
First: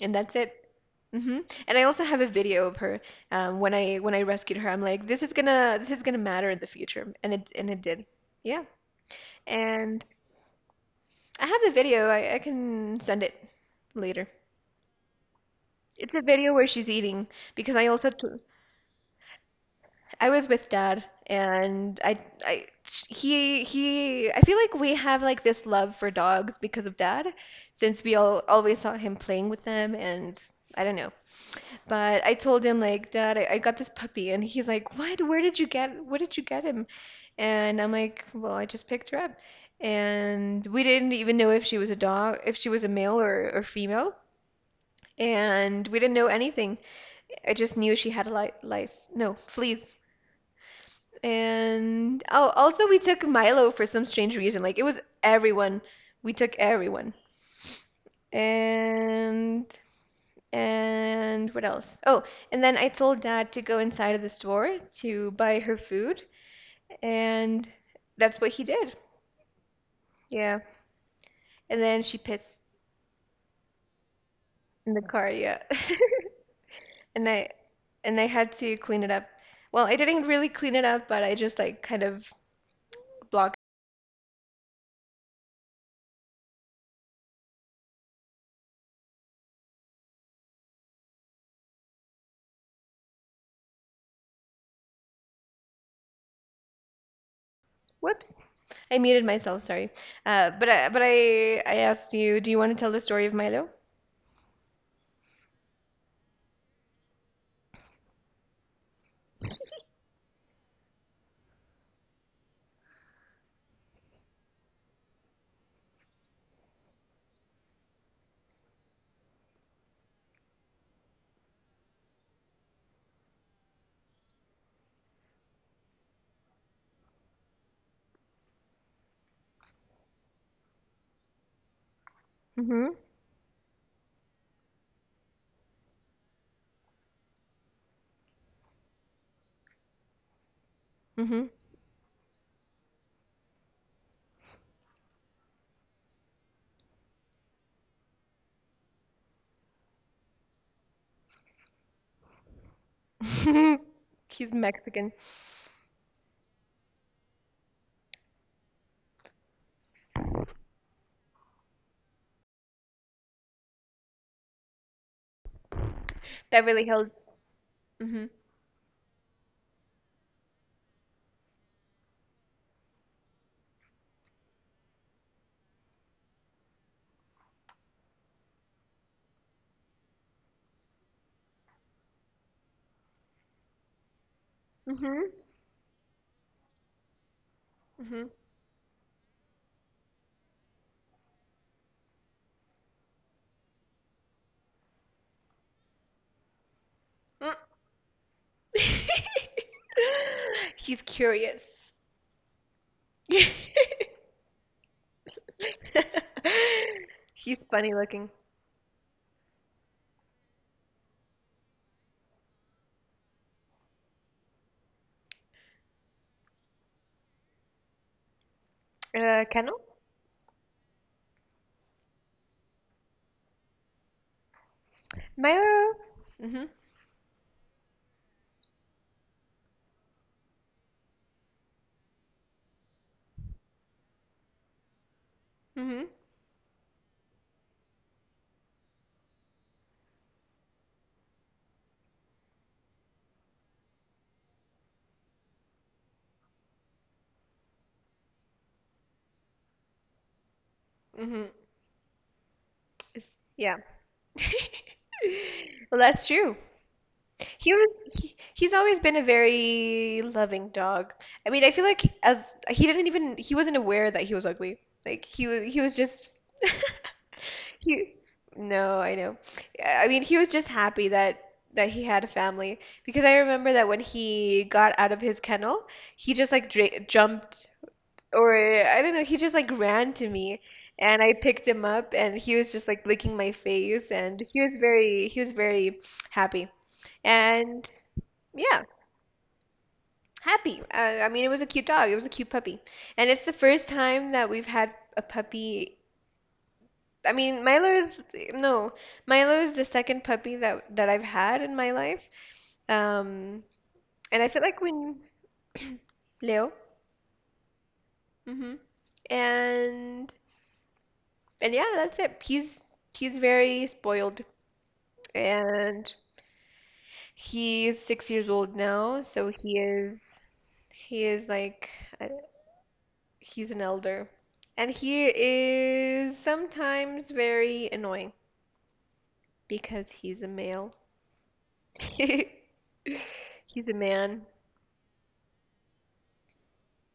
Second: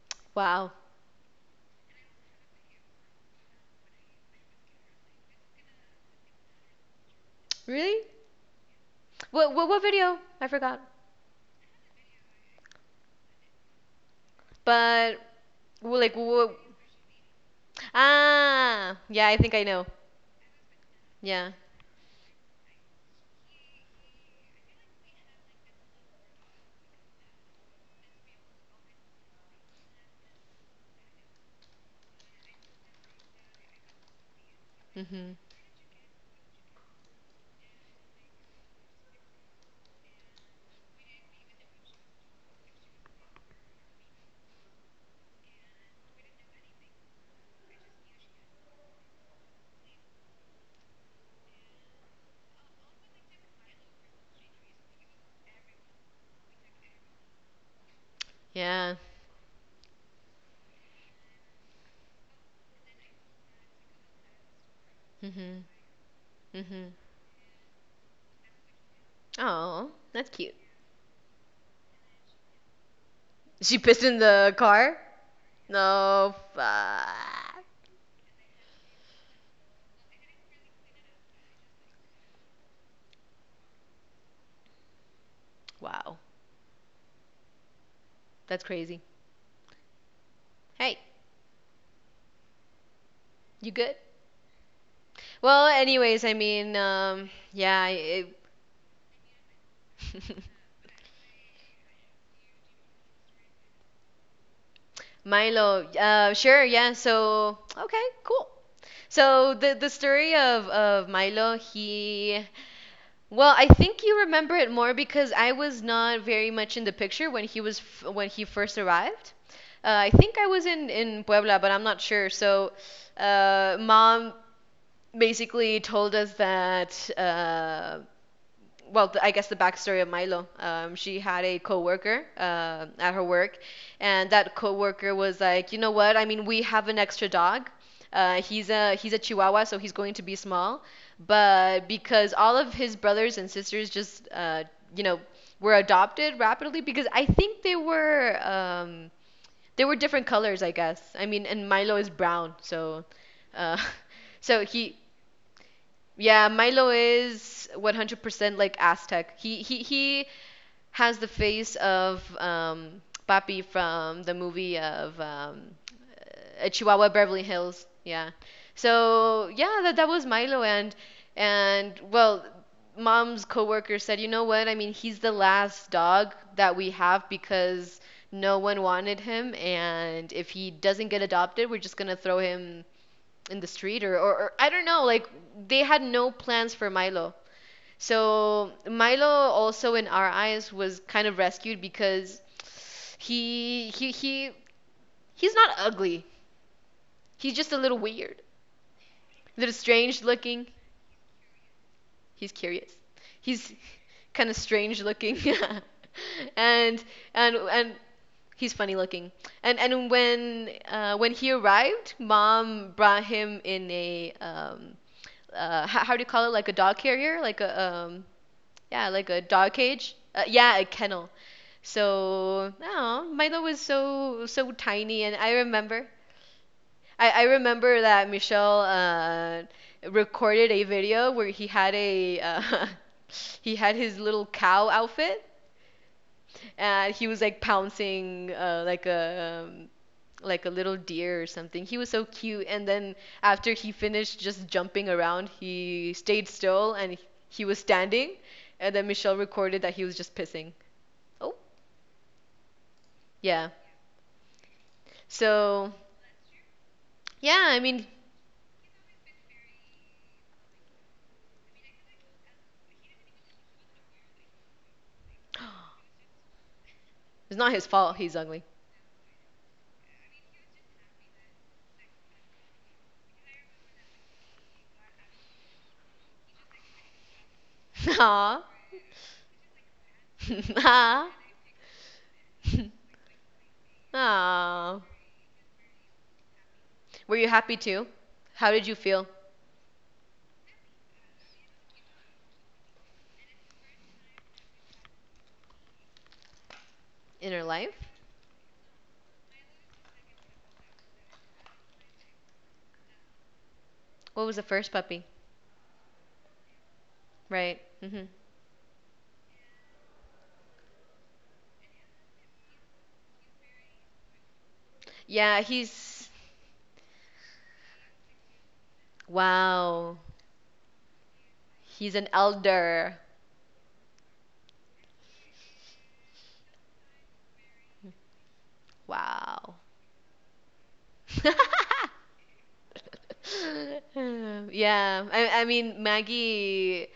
B: and that's it.
A: Wow.
B: Hmm. And I also have a video of her when I rescued her. I'm like, this is gonna matter in the future, and it
A: Really?
B: did. Yeah.
A: What
B: And
A: video? I forgot.
B: I have the video. I can send it later.
A: But w-
B: It's
A: like
B: a video
A: what?
B: where she's eating because I also t
A: Ah, yeah, I think I know.
B: I was with dad
A: Yeah.
B: and I he I feel like we have like this love for dogs because of dad since we all always saw him playing with them and I don't know. But I told him like, "Dad, I got this puppy." And he's like, "What?
A: Mhm.
B: Where did you get him?" And I'm like, "Well, I just picked her up." And we didn't even know if she was a dog, if she was a male or female. And we didn't know anything. I just knew she had li lice. No, fleas. And oh, also we took Milo for some strange reason. Like it was everyone. We took everyone.
A: Yeah.
B: And and what else? Oh, and then I told Dad to go inside of the store to buy
A: Mhm.
B: her food,
A: Mhm.
B: and that's what he did.
A: Oh, that's cute.
B: Yeah. And then she pissed
A: She pissed in the
B: in
A: car?
B: the car, yeah.
A: No.
B: And I
A: Fuck.
B: and I had to clean it up. Well, I didn't really clean it up, but I just like kind of blocked.
A: Wow. That's crazy. Hey, you good? Well, anyways, I mean, yeah, I- it,
B: Whoops. I muted myself, sorry. But I asked you, do you want to tell the story of Milo?
A: Milo. Sure, yeah. So, okay, cool. So the story of Milo, he well, I think you remember it more because I was not very much in the picture when he was when he first arrived. I think I was in Puebla, but I'm not sure. So, mom basically told us that I guess the backstory of Milo. She had a coworker at her work, and that coworker was like, you know what? I mean, we have an extra dog. He's a Chihuahua, so he's going to be small.
B: Mm-hmm.
A: But because all of his brothers and sisters just, you know, were adopted rapidly, because I think they were different colors, I guess. I mean, and Milo is brown, so
B: Mm-hmm.
A: uh,
B: He's
A: so he
B: Mexican.
A: yeah, Milo is 100% like Aztec. He has the face of Papi from the movie of
B: Beverly
A: Chihuahua
B: Hills.
A: Beverly Hills.
B: Mm-hmm.
A: Yeah. So, yeah, that that was Milo and well, mom's coworker said, "You know what? I mean, he's the last dog that we have because no one wanted him, and if he doesn't get adopted, we're just going to throw him in the street, or I don't know, like
B: Mm-hmm.
A: they had no plans for Milo.
B: Mm-hmm.
A: So Milo also in our eyes was kind of rescued because he he's not ugly. He's
B: Mm.
A: just a little weird. A little strange looking.
B: He's curious.
A: He's curious. He's kind of strange looking. and and
B: He's
A: and
B: funny looking.
A: he's funny looking. And when he arrived, mom brought him in a how do you call it? Like a dog carrier, like a yeah, like a dog
B: Kennel?
A: cage. Yeah, a kennel. So no, Milo was so tiny, and I
B: Milo.
A: remember
B: Mm-hmm.
A: I remember that Michelle recorded a video where he had a he had his little cow outfit
B: Mm-hmm.
A: and he was like pouncing like a little deer or something. He was so cute. And then after he finished just jumping around, he stayed still and he was standing. And then Michelle recorded that he was just pissing.
B: Mm-hmm.
A: Oh,
B: Is,
A: yeah.
B: yeah.
A: So,
B: Well, that's true.
A: yeah,
B: He
A: I
B: was
A: mean,
B: he, he's always been a very loving dog. I mean, I feel like as he didn't even he wasn't aware that he was ugly. Like he was just
A: it's not his fault
B: he
A: he's ugly.
B: no, I know. I mean, he was just happy that he had a family because I remember that when he got out of his kennel, he just like dra jumped or
A: Aw.
B: I don't know, he just like ran to me and
A: Aw.
B: I picked him up and he was just like licking my face and he was
A: Aw.
B: very he was very happy.
A: Were you happy
B: And
A: too? How
B: yeah,
A: did you feel
B: happy. I mean, it was a cute dog. It was a cute puppy. And it's the first time that we've had a puppy. I
A: in her
B: mean, Milo
A: life?
B: is no, Milo is the second puppy that I've had in my life. Um,
A: What
B: and I
A: was the
B: feel like
A: first
B: when
A: puppy?
B: Leo,
A: Right. hmm
B: hmm and And yeah, that's it. He's very spoiled
A: Yeah,
B: and
A: he's.
B: he's 6 years old now, so
A: Wow.
B: he is like
A: He's an
B: uh,
A: elder.
B: he's an elder. And he is sometimes very annoying
A: Wow.
B: because he's a male. He's a man.
A: Yeah, I mean, Maggie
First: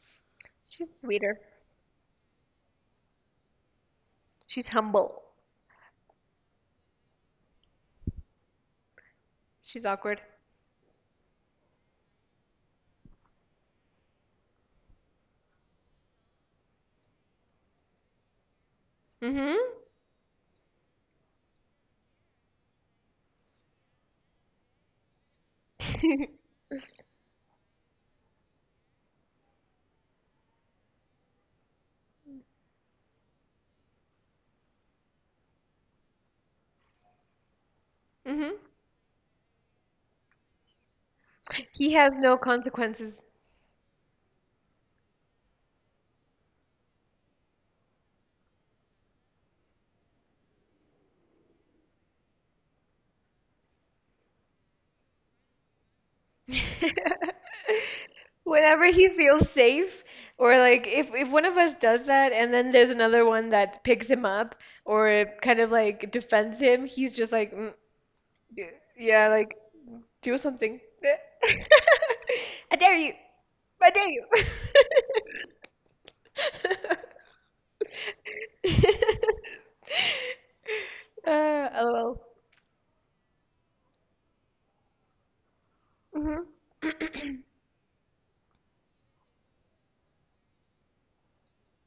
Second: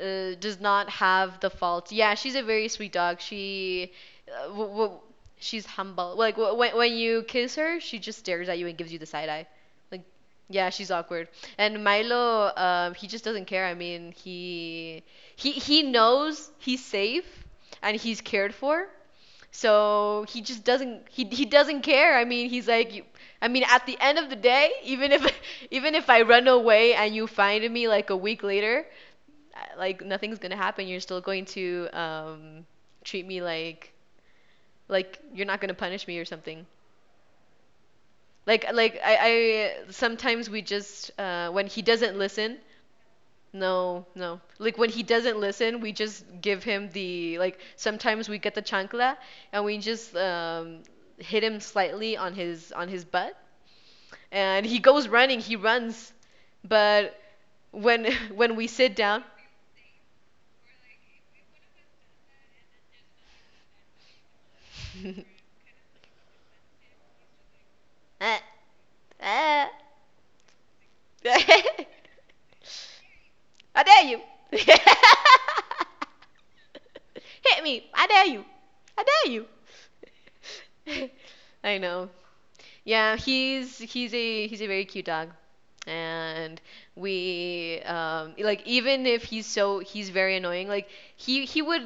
A: does not
B: She's
A: have
B: sweeter.
A: the faults. Yeah, she's a very sweet dog. She, w
B: She's
A: w
B: humble.
A: she's humble. Like w when you kiss her, she just stares at you and gives you the side eye.
B: She's
A: Like,
B: awkward.
A: yeah, she's awkward. And Milo, he just doesn't care. I mean, he knows he's safe and he's cared for,
B: Mm-hmm.
A: so he just doesn't care. I mean, he's like you, I mean, at the end of the day, even if even if I run away and you find me like a week later, I- like nothing's gonna happen. You're still going to treat me like you're not gonna punish me or something.
B: Mm-hmm.
A: Like I sometimes we just when he
B: He
A: doesn't
B: has no
A: listen,
B: consequences.
A: No. Like when he doesn't listen, we just give him the like sometimes we get the chancla and we just hit him slightly on his butt, and he goes running, he runs. But when when we
B: Whenever
A: sit
B: he
A: down
B: feels safe, or like if one of us does that and then there's another one that picks him up or kind of like defends him, he's just like, mm,
A: Ah,
B: y- yeah, like
A: ah.
B: do something. I dare you.
A: I
B: I
A: dare
B: dare you.
A: you. Hit me. I dare you. I dare you. I know.
B: Lol.
A: Yeah, he's a very cute dog, and
B: Hmm.
A: we like even if he's so he's very annoying. Like he would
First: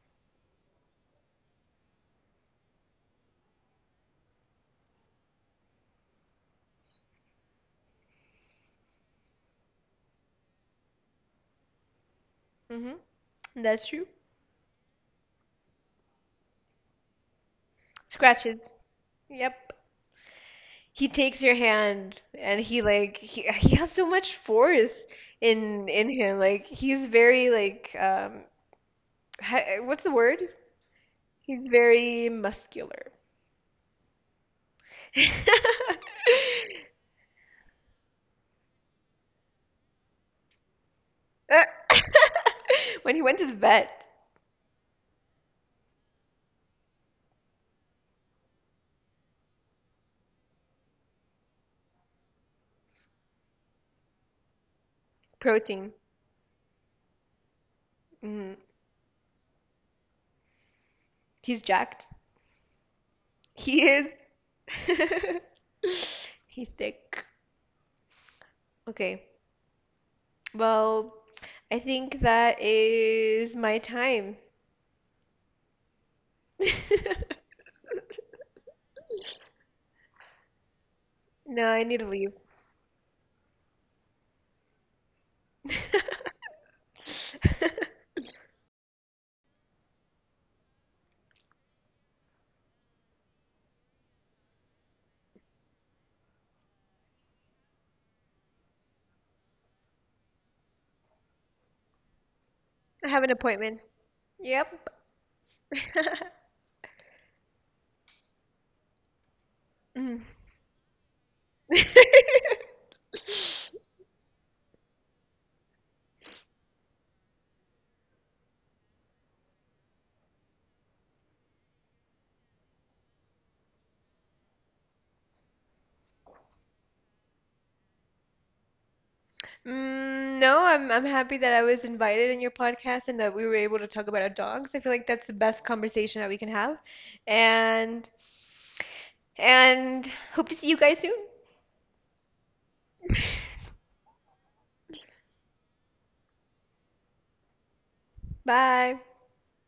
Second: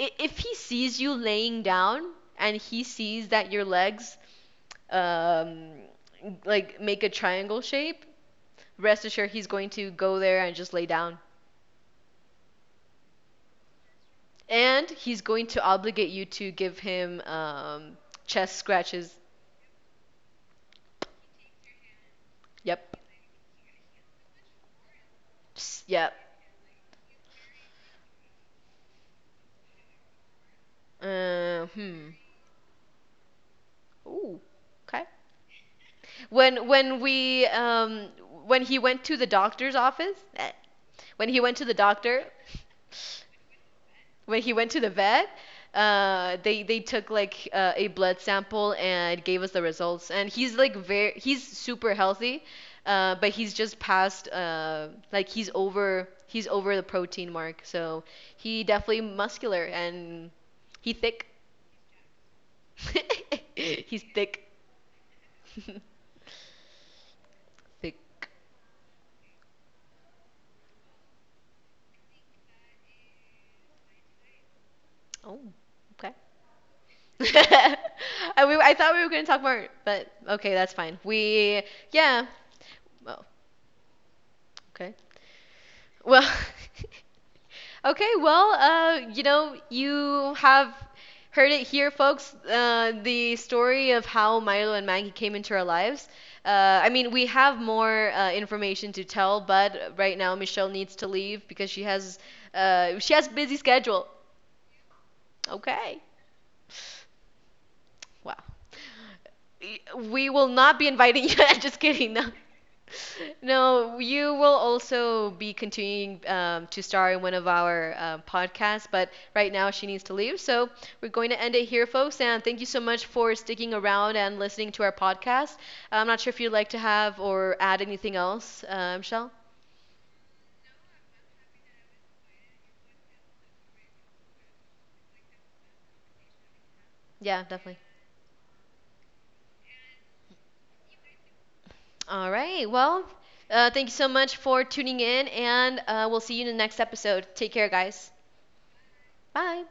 A: if he sees you laying down and he sees that your legs um like make a triangle shape, rest assured he's going to go there and just lay down.
B: Hmm. That's true.
A: And he's going to obligate you to give him chest
B: Scratches.
A: scratches.
B: Yep. He takes your hand and he
A: Yep.
B: like he has so much force
A: Psst,
B: in
A: yep.
B: him like he's very like what's the word? He's
A: Hmm.
B: very muscular.
A: When we when he went to the doctor's office, when he went
B: Uh,
A: to the doctor,
B: when he went to the vet.
A: when he went to the vet, they took like a blood sample and gave us the results. And he's like very he's super healthy, but he's just past he's
B: Protein.
A: over he's over the protein mark. So
B: Mhm.
A: he definitely muscular and he thick.
B: He's jacked. He
A: he's
B: is.
A: thick.
B: He's thick.
A: thick.
B: Okay, well, I think that is my time.
A: Oh, okay. I thought we were going to talk more, but okay, that's fine. We,
B: No, I need to
A: yeah.
B: leave.
A: Well, okay. Well, okay, well, you know, you have heard it here, folks. The story of how Milo and Maggie came into our lives. I mean, we have more information to tell, but right now Michelle needs to leave because
B: I
A: she
B: have
A: has a
B: an
A: busy
B: appointment.
A: schedule.
B: Yep.
A: Okay. Wow.
B: Mm.
A: We will not be inviting you. I'm just kidding. No. No, you will also be continuing to star in one of our podcasts, but right now she needs to leave. So we're going to end it here, folks. And thank you so much for sticking around and listening to our podcast. I'm not sure if you'd like to have or add anything else, Michelle.
B: Mm, no, I'm happy that I was invited in your podcast and that we were able to talk about our dogs. I feel like that's the best conversation that we can have.
A: Yeah, definitely.
B: And and hope to see you guys soon.
A: All right. Well, thank you so much for tuning in, and we'll see you in the next episode. Take care, guys.
B: Bye.
A: Bye.